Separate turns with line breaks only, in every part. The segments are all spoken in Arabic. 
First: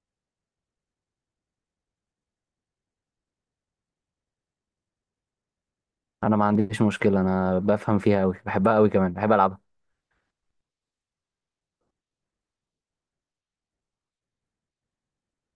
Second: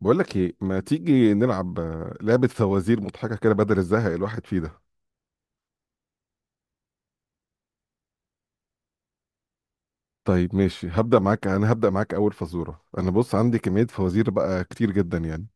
بقول لك ايه، ما تيجي نلعب لعبة فوازير مضحكة كده بدل الزهق الواحد فيه ده؟
انا ما عنديش مشكله. انا بفهم فيها قوي، بحبها قوي، كمان بحب العبها.
طيب ماشي، هبدأ معاك. اول فزورة، انا بص عندي كمية فوازير بقى كتير جدا يعني.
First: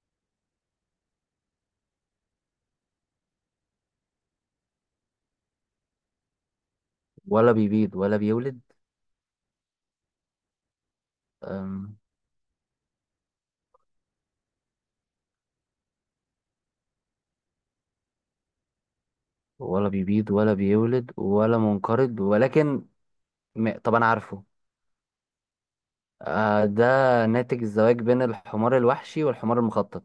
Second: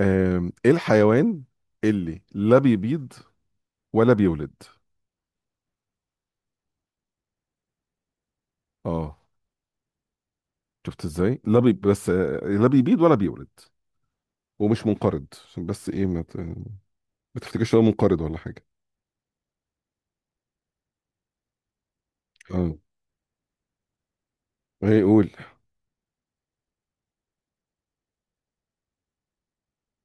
ايه الحيوان اللي لا بيبيض ولا بيولد؟
ولا بيبيض ولا بيولد.
اه، شفت ازاي؟ لا بي
أم.
بس آه، لا بيبيض ولا بيولد، ومش منقرض عشان بس ايه، ما تفتكرش إن هو منقرض ولا حاجة.
ولا بيبيض ولا بيولد ولا منقرض،
اه،
ولكن طب انا عارفه.
ايه قول.
آه، ده ناتج الزواج بين الحمار الوحشي والحمار المخطط.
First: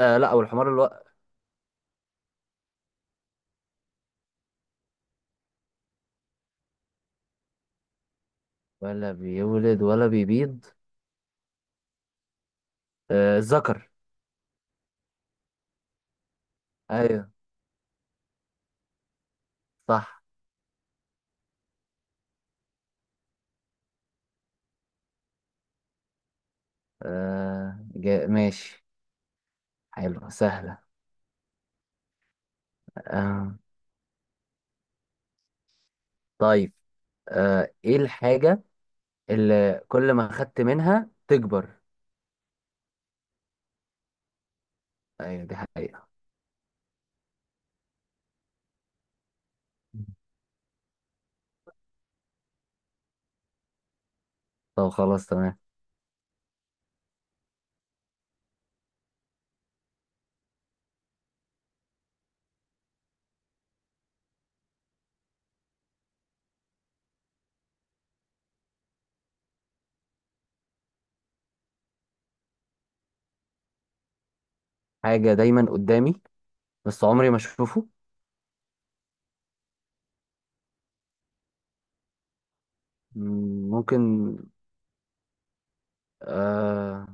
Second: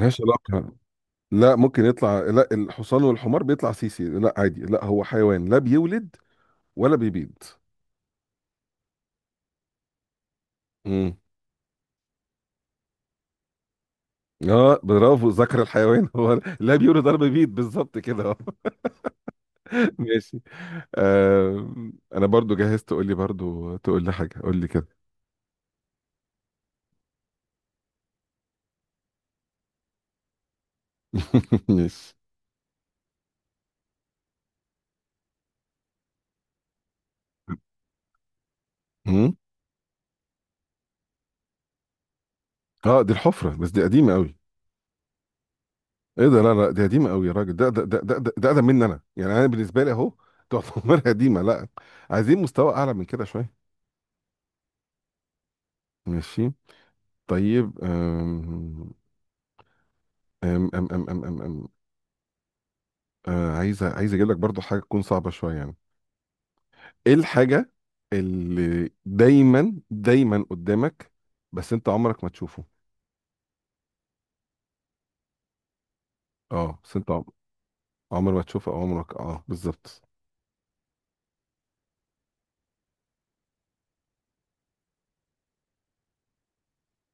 آه لا،
علاقة. لا، ممكن يطلع؟ لا، الحصان والحمار بيطلع سيسي، لا عادي، لا هو حيوان لا بيولد ولا بيبيض.
ولا بيولد ولا بيبيض.
امم،
آه، الذكر.
اه برافو، ذكر الحيوان هو لا بيولد ولا
ايوه
بيبيض بالظبط كده آه.
صح.
ماشي. آه، انا برضو جهزت. تقول لي برضو، تقول لي حاجه قول لي كده.
ماشي، حلو، سهله.
ماشي.
آه طيب. ايه الحاجه
مم.
اللي كل ما خدت منها تكبر؟
اه دي الحفره، بس دي قديمه قوي.
ايوه، دي حقيقة.
ايه ده، لا لا، دي قديمه قوي يا راجل، ده اقدم مني انا يعني. انا بالنسبه لي اهو تعتبر قديمه. لا، عايزين مستوى اعلى من كده شويه.
طب خلاص، تمام.
ماشي. طيب أم أم أم أم أم أم أم. آه، عايز اجيب لك برضو حاجه تكون صعبه شويه يعني. ايه الحاجه اللي دايما قدامك بس انت عمرك ما تشوفه؟
حاجة دايما قدامي
اه،
بس عمري ما اشوفه.
عمر ما تشوفه او عمرك، اه بالظبط.
مم، ممكن. آه...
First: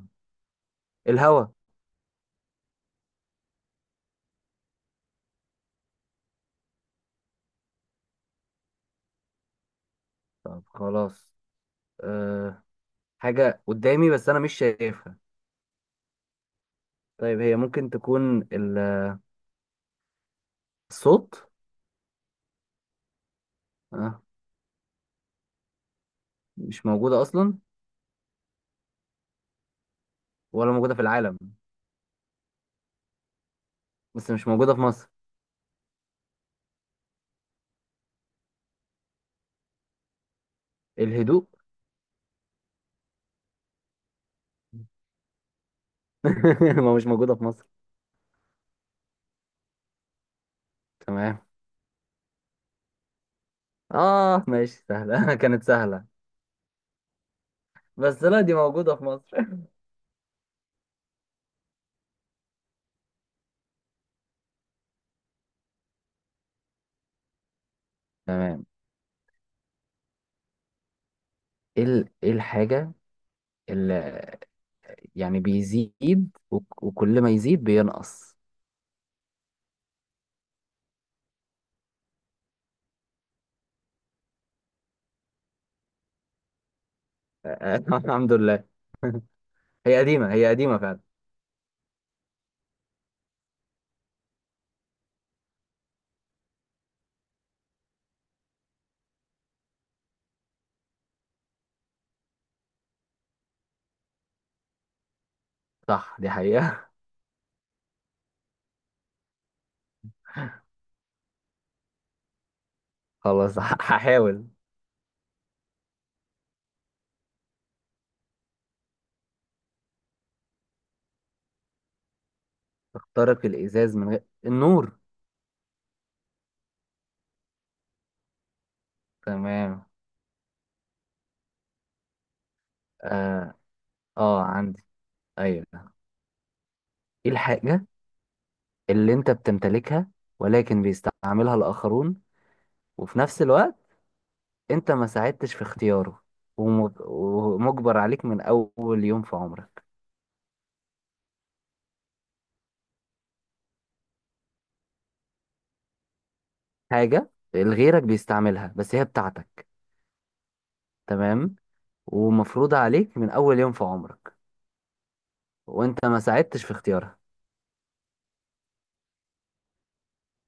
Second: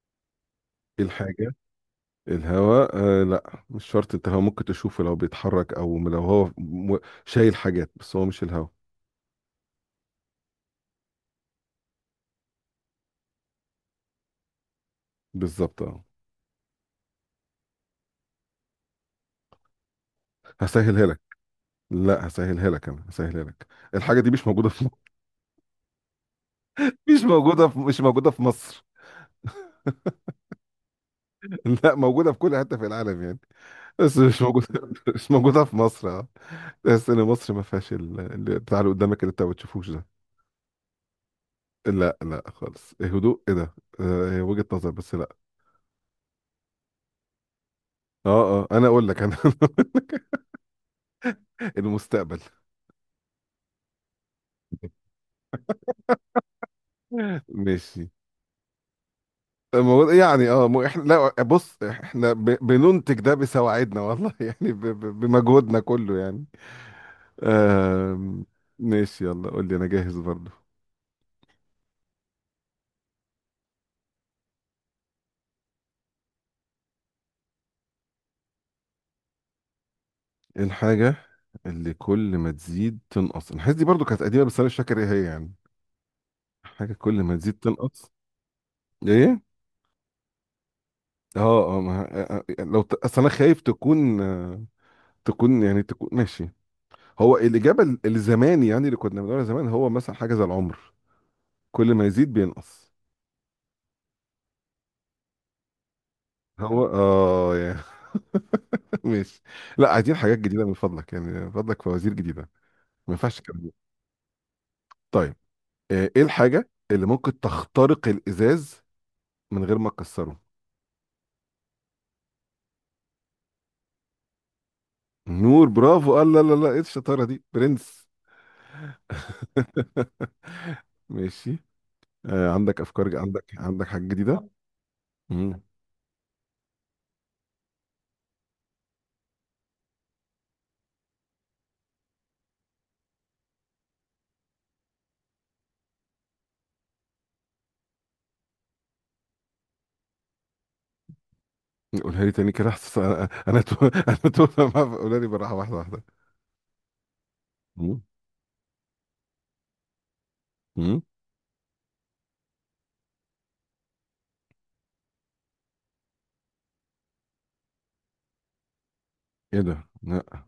ايه
الهوا.
الحاجه؟ الهواء؟ آه لا، مش شرط، انت هو ممكن تشوفه لو بيتحرك او لو هو شايل حاجات، بس هو مش الهواء.
طب خلاص. آه... حاجة قدامي بس انا مش شايفها.
بالظبط اه.
طيب، هي ممكن تكون
هسهلها لك.
الصوت.
لا هسهلها لك، الحاجه
آه...
دي مش موجوده في مصر.
مش موجودة
مش
اصلا.
موجوده في مش موجوده في مصر.
ولا موجودة في العالم.
لا، موجودة في كل حتة في العالم يعني، بس
بس
مش
مش موجودة في
موجودة
مصر.
مش موجودة في مصر اه. تحس ان مصر ما فيهاش اللي بتاع، اللي قدامك اللي انت ما بتشوفوش ده.
الهدوء.
لا لا خالص، إيه هدوء؟ ايه ده؟ آه، هي وجهة نظر بس لا.
ما مش موجودة في مصر.
اه اه، انا اقول لك انا
تمام.
المستقبل.
اه ماشي، سهلة. كانت سهلة.
ماشي.
بس لا، دي موجودة في مصر.
يعني اه، احنا لا بص، احنا بننتج ده بسواعدنا والله يعني بمجهودنا كله يعني. آم،
تمام.
ماشي، يلا قول لي انا جاهز برضو.
ايه الحاجة، يعني بيزيد وكل ما يزيد بينقص؟
إيه الحاجة اللي كل ما تزيد تنقص؟ الحاجات دي برضو كانت قديمة، بس انا مش فاكر ايه هي يعني. حاجة كل ما تزيد تنقص،
الحمد لله.
ايه؟
هي قديمة، هي قديمة فعلا.
اه اه، ما آه، آه، اصل انا خايف تكون آه، تكون يعني، تكون ماشي. هو الإجابة الزمان يعني، اللي كنا بنقولها زمان، هو مثلا حاجة زي العمر كل ما يزيد بينقص.
صح، دي
هو
حقيقة.
اه يعني ماشي. لا، عايزين حاجات جديدة من فضلك، يعني من فضلك فوازير جديدة. ما ينفعش
خلاص،
الكلام ده.
هحاول.
طيب آه، ايه الحاجة اللي ممكن تخترق الإزاز من غير ما تكسره؟
اخترق الإزاز من غير النور.
نور، برافو، قال لا لا لا، ايه الشطاره دي برنس!
تمام.
ماشي. آه، عندك افكار عندك
اه
عندك حاجه
اه،
جديده؟
عندي.
مم.
ايوه. ايه الحاجة اللي انت بتمتلكها ولكن بيستعملها الآخرون، وفي نفس الوقت انت ما ساعدتش في اختياره، ومجبر عليك من أول يوم في عمرك.
قولها لي تاني كده، حاسس انا قولها لي بالراحه، واحده واحده.
حاجة
مم.
غيرك بيستعملها بس هي بتاعتك.
مم.
تمام. ومفروضة عليك من أول يوم في عمرك وأنت ما ساعدتش في اختيارها.
ايه ده؟ لا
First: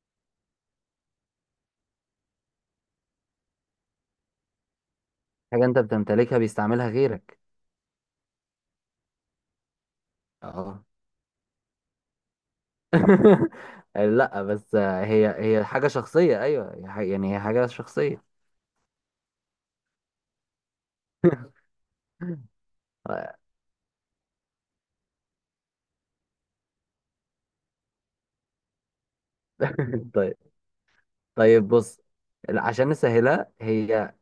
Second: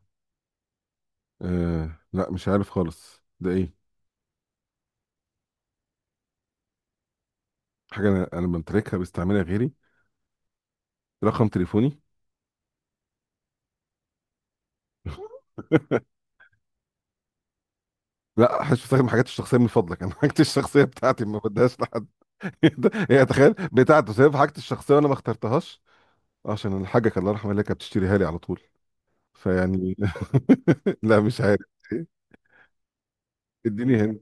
آه لا، مش عارف خالص ده ايه.
حاجة أنت بتمتلكها بيستعملها غيرك.
حاجه انا بمتلكها بستعملها غيري؟
اه.
رقم تليفوني؟
لا، بس هي حاجة شخصية، أيوة يعني هي حاجة شخصية.
لا حش بستخدم حاجاتي الشخصيه من فضلك، انا حاجتي الشخصيه بتاعتي ما بديهاش لحد. إيه ده؟ هي تخيل بتاعته سايب حاجتي الشخصيه وانا ما اخترتهاش عشان الحاجة الله يرحمها اللي كانت بتشتريها لي على طول، فيعني
طيب
لا مش عارف.
طيب، بص
إيه؟
عشان نسهلها
اديني
هي.
هنا.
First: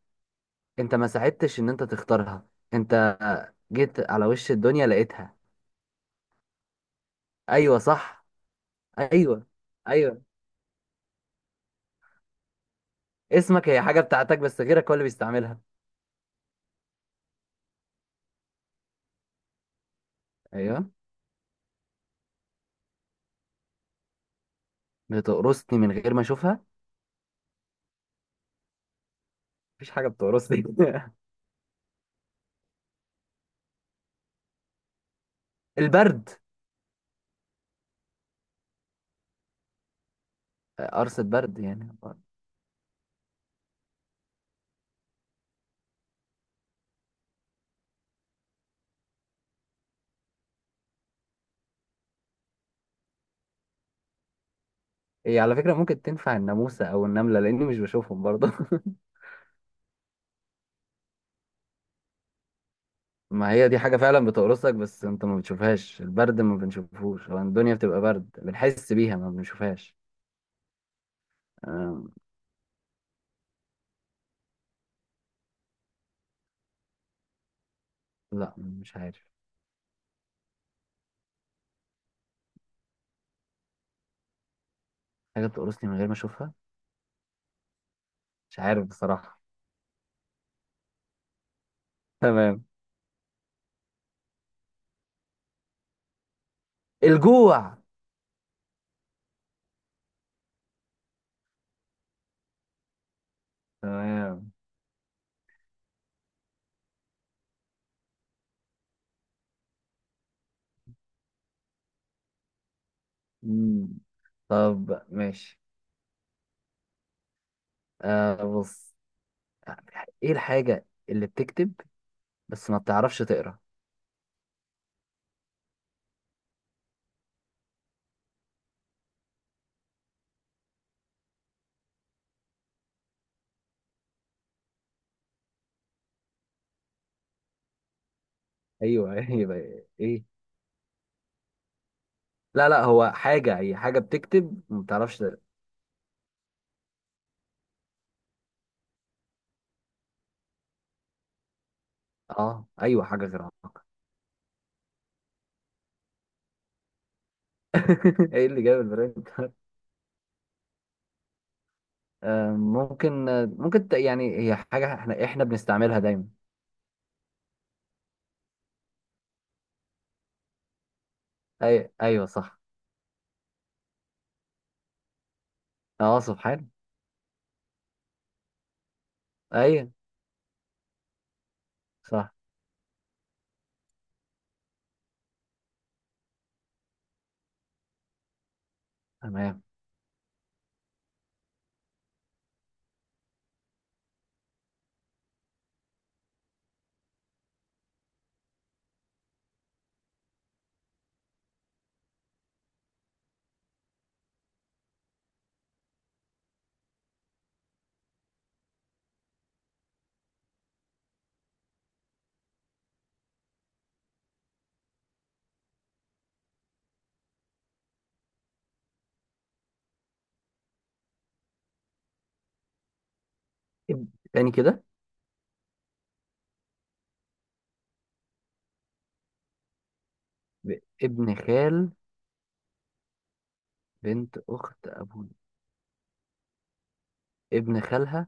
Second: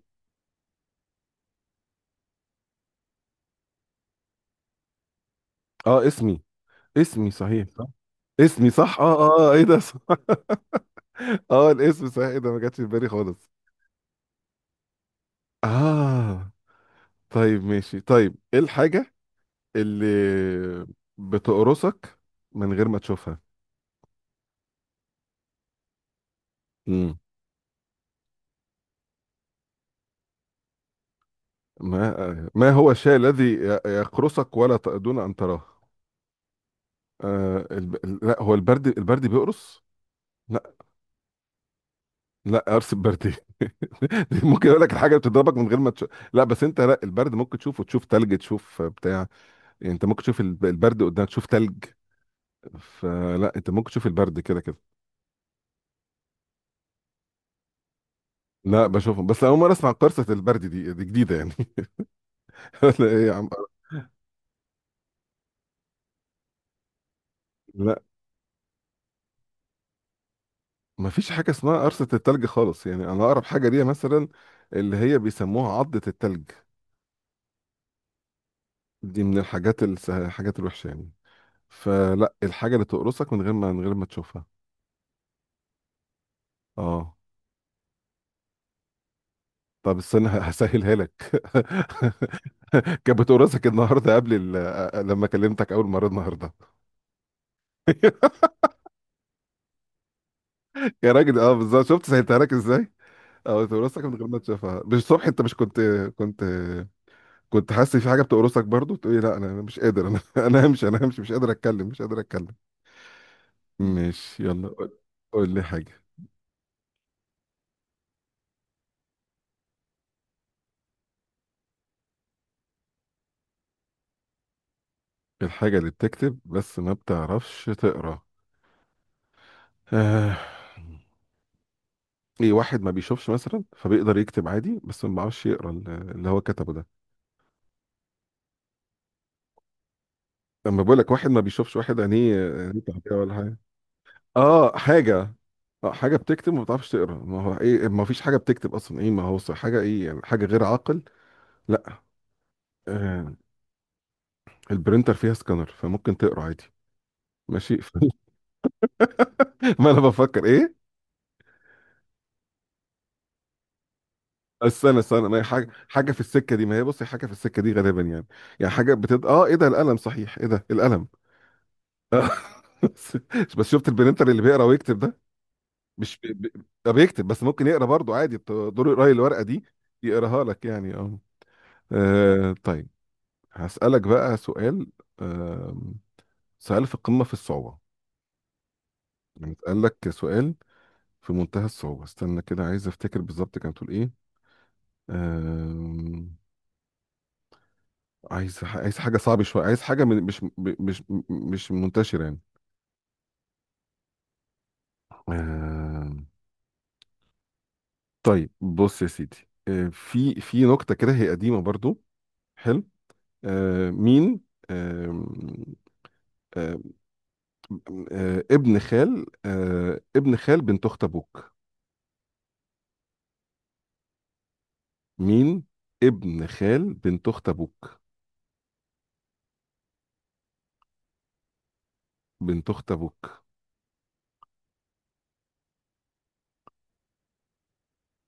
أنت ما ساعدتش إن أنت تختارها. أنت جيت على وش الدنيا لقيتها.
اه، اسمي. اسمي صحيح،
أيوة
صح.
صح.
اسمي صح، اه اه
أيوة،
آه، ايه ده صح.
أيوة،
اه الاسم صحيح، ايه ده، ما جاتش في بالي خالص.
اسمك هي حاجة بتاعتك بس غيرك هو اللي بيستعملها.
اه طيب ماشي. طيب ايه الحاجة اللي
أيوة،
بتقرصك من غير ما تشوفها؟
بتقرصني من غير ما أشوفها؟
مم.
مفيش حاجة بتقرصني.
ما ما هو الشيء الذي يقرصك دون ان تراه؟
البرد.
آه لا هو البرد؟ البرد بيقرص؟ لا.
قرص البرد يعني.
لا قرص البرد، دي ممكن اقول لك الحاجه بتضربك من غير ما تشوف، لا بس انت لا، البرد ممكن تشوفه، تشوف تلج، تشوف بتاع، يعني انت ممكن تشوف البرد قدامك، تشوف تلج، فلا انت ممكن تشوف البرد كده كده.
هي على فكرة ممكن تنفع الناموسة أو النملة، لأني مش بشوفهم برضه.
لا بشوفهم، بس اول مره اسمع قرصه البرد، دي دي جديده يعني. لا ايه يا عم.
ما هي دي حاجة فعلا بتقرصك بس أنت ما بتشوفهاش، البرد ما بنشوفهوش، هو الدنيا
لا
بتبقى برد بنحس بيها ما بنشوفهاش.
ما فيش حاجه اسمها
آه
قرصه التلج خالص، يعني انا اقرب حاجه ليها مثلا اللي هي بيسموها عضه التلج،
لا، مش
دي
عارف.
من الحاجات الحاجات الوحشه يعني. فلا الحاجه اللي تقرصك من غير ما من غير ما تشوفها،
حاجة بتقرصني من غير ما أشوفها،
اه.
مش عارف بصراحة.
طب استنى هسهلها لك.
تمام.
كانت بتقرصك النهارده قبل لما كلمتك اول مره النهارده.
الجوع.
يا راجل اه بالظبط، شفت سهلتها لك ازاي؟ اه بتقرصك من غير ما
تمام.
تشوفها، مش الصبح انت مش كنت، كنت كنت حاسس في حاجه بتقرصك برضو؟ تقولي لا انا مش قادر، انا انا همشي، مش قادر اتكلم،
مم.
ماشي، يلا قول.
طب
قول
ماشي.
لي حاجه.
بص، إيه الحاجة اللي بتكتب بس ما بتعرفش تقرأ؟
الحاجه اللي بتكتب بس ما بتعرفش تقرا؟ آه. ايه، واحد ما بيشوفش مثلا فبيقدر يكتب عادي بس ما بيعرفش يقرا اللي هو كتبه ده؟
ايوه، ايوه. ايه؟
لما بقول لك واحد ما بيشوفش، واحد عينيه
لا
عينيه
لا،
تعبية
هو
ولا حاجه.
حاجه، هي حاجه بتكتب
اه
ما بتعرفش.
حاجه، اه حاجه بتكتب وما بتعرفش تقرا، ما هو ايه، ما فيش حاجه بتكتب اصلا ايه، ما هو صح- حاجه، ايه يعني حاجه غير عاقل. لا
اه ايوه، حاجه
آه،
غيرها.
البرينتر فيها سكانر فممكن تقرا عادي. ماشي
ايه اللي جاب البرنت؟
ما انا بفكر ايه.
ممكن، يعني هي حاجه
استنى
احنا
استنى ما هي
احنا
حاجه،
بنستعملها
حاجه في
دايما.
السكه دي، ما هي بصي حاجه في السكه دي غالبا يعني، يعني حاجه بتد اه ايه ده، القلم صحيح، ايه ده القلم.
أي، ايوه صح.
بس شفت البرينتر اللي بيقرا ويكتب ده؟ مش
اه، سبحان.
ده بيكتب بس ممكن يقرا برضه عادي، دور يقرا الورقه دي،
ايوه
يقراها لك يعني اه.
صح،
آه، طيب. هسألك بقى سؤال، آه سؤال في قمة في الصعوبة، يعني
تمام.
اتقال لك سؤال في منتهى الصعوبة. استنى كده، عايز افتكر بالظبط كانت بتقول ايه. آه، عايز حاجة صعبة شوية، عايز حاجة من مش منتشرة يعني. آه، طيب بص يا سيدي. آه في في نكتة كده هي قديمة برضو. حلو. آه مين. آه، ابن خال بنت اخت ابوك.
إب... تاني كده.
مين؟ ابن خال بنت اخت ابوك.
ابن خال
بنت اخت ابوك.
بنت اخت ابوي، ابن خالها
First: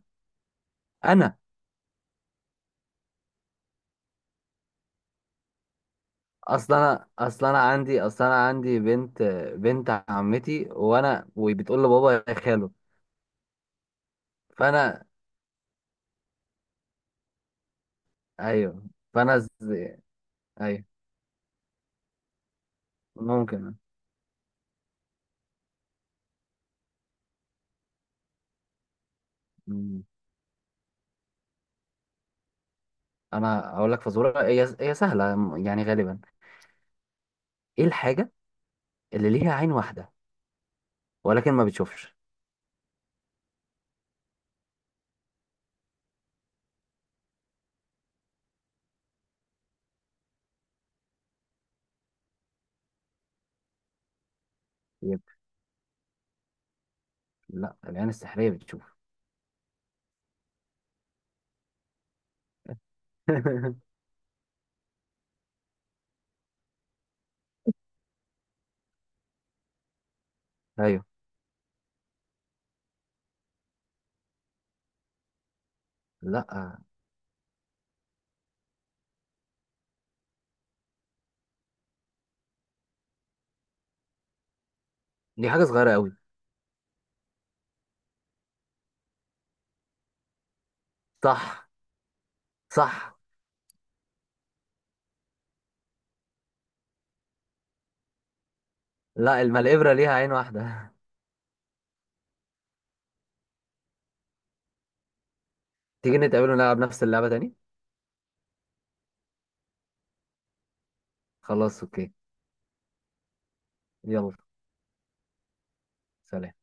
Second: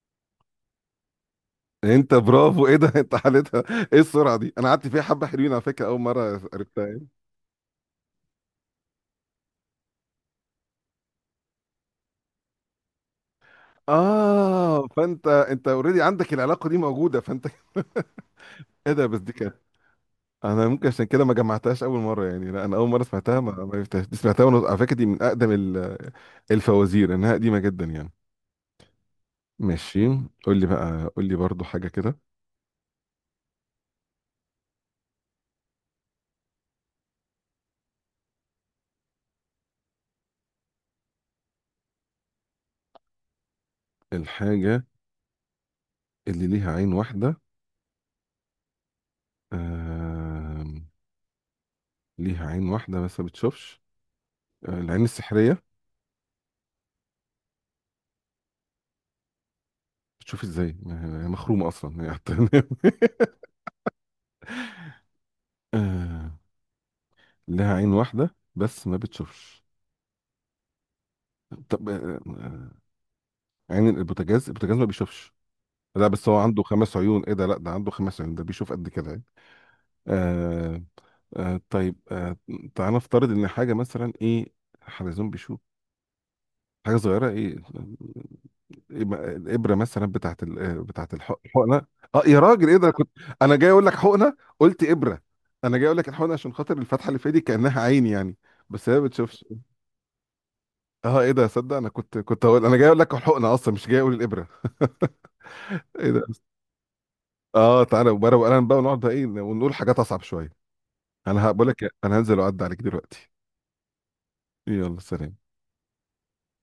انا.
انت، برافو، ايه ده، انت حالتها. ايه السرعه دي، انا قعدت فيها حبه، حلوين على فكره، اول مره
اصلا
عرفتها يعني.
انا اصلا انا عندي اصلا انا عندي بنت عمتي، وانا وبتقول لبابا يا خاله.
اه
فانا.
فانت، انت اوريدي عندك العلاقه دي موجوده، فانت
ايوه.
ايه ده، بس دي
فانا
كانت،
ز...
انا
ايوه،
ممكن عشان كده ما جمعتهاش اول مره يعني. لا انا اول مره سمعتها، ما
ممكن.
عرفتهاش، دي سمعتها، وانا على فكره دي من اقدم الفوازير، انها قديمه جدا يعني.
مم.
ماشي. قول لي بقى، قول لي برضو حاجه كده.
انا اقول لك فزوره، هي سهله يعني غالبا. ايه الحاجه اللي ليها عين واحده ولكن ما بتشوفش؟
الحاجة اللي ليها عين واحدة، آم، ليها عين واحدة بس ما بتشوفش. آه، العين
يب.
السحرية؟
لا، العين السحريه بتشوف.
بتشوف ازاي، ما هي هي مخرومة اصلا هي حتى. آه، لها عين واحدة بس ما بتشوفش.
ايوه.
طب آه، آه، عين البوتاجاز، البوتاجاز ما بيشوفش؟ لا بس هو
لا،
عنده 5 عيون، ايه ده لا، ده عنده 5 عيون، ده بيشوف قد كده يعني. آه آه طيب آه. تعالى نفترض ان حاجة مثلا، ايه، حلزون
دي
بيشوف.
حاجه صغيره قوي.
حاجة صغيرة، ايه؟ يبقى الابره مثلا بتاعت آه، بتاعت
صح.
الحقنه. اه يا راجل ايه ده كنت،
صح.
انا جاي اقول لك حقنه قلت ابره، انا جاي اقول لك الحقنه عشان خاطر الفتحه اللي في ايدي كانها عين يعني، بس هي ما
لا،
بتشوفش.
الابره ليها عين واحده.
اه ايه ده، صدق انا كنت، هقول، انا جاي اقول لك الحقنه اصلا، مش جاي اقول الابره. ايه
تيجي
ده.
نتقابل ونلعب نفس اللعبه تاني.
اه تعالى وبره وقلم بقى، ونقعد بقى ايه ونقول حاجات اصعب شويه. انا هقول لك
خلاص،
إيه،
اوكي.
انا هنزل واعدي عليك دلوقتي.
يلا
يلا سلام.
سلام.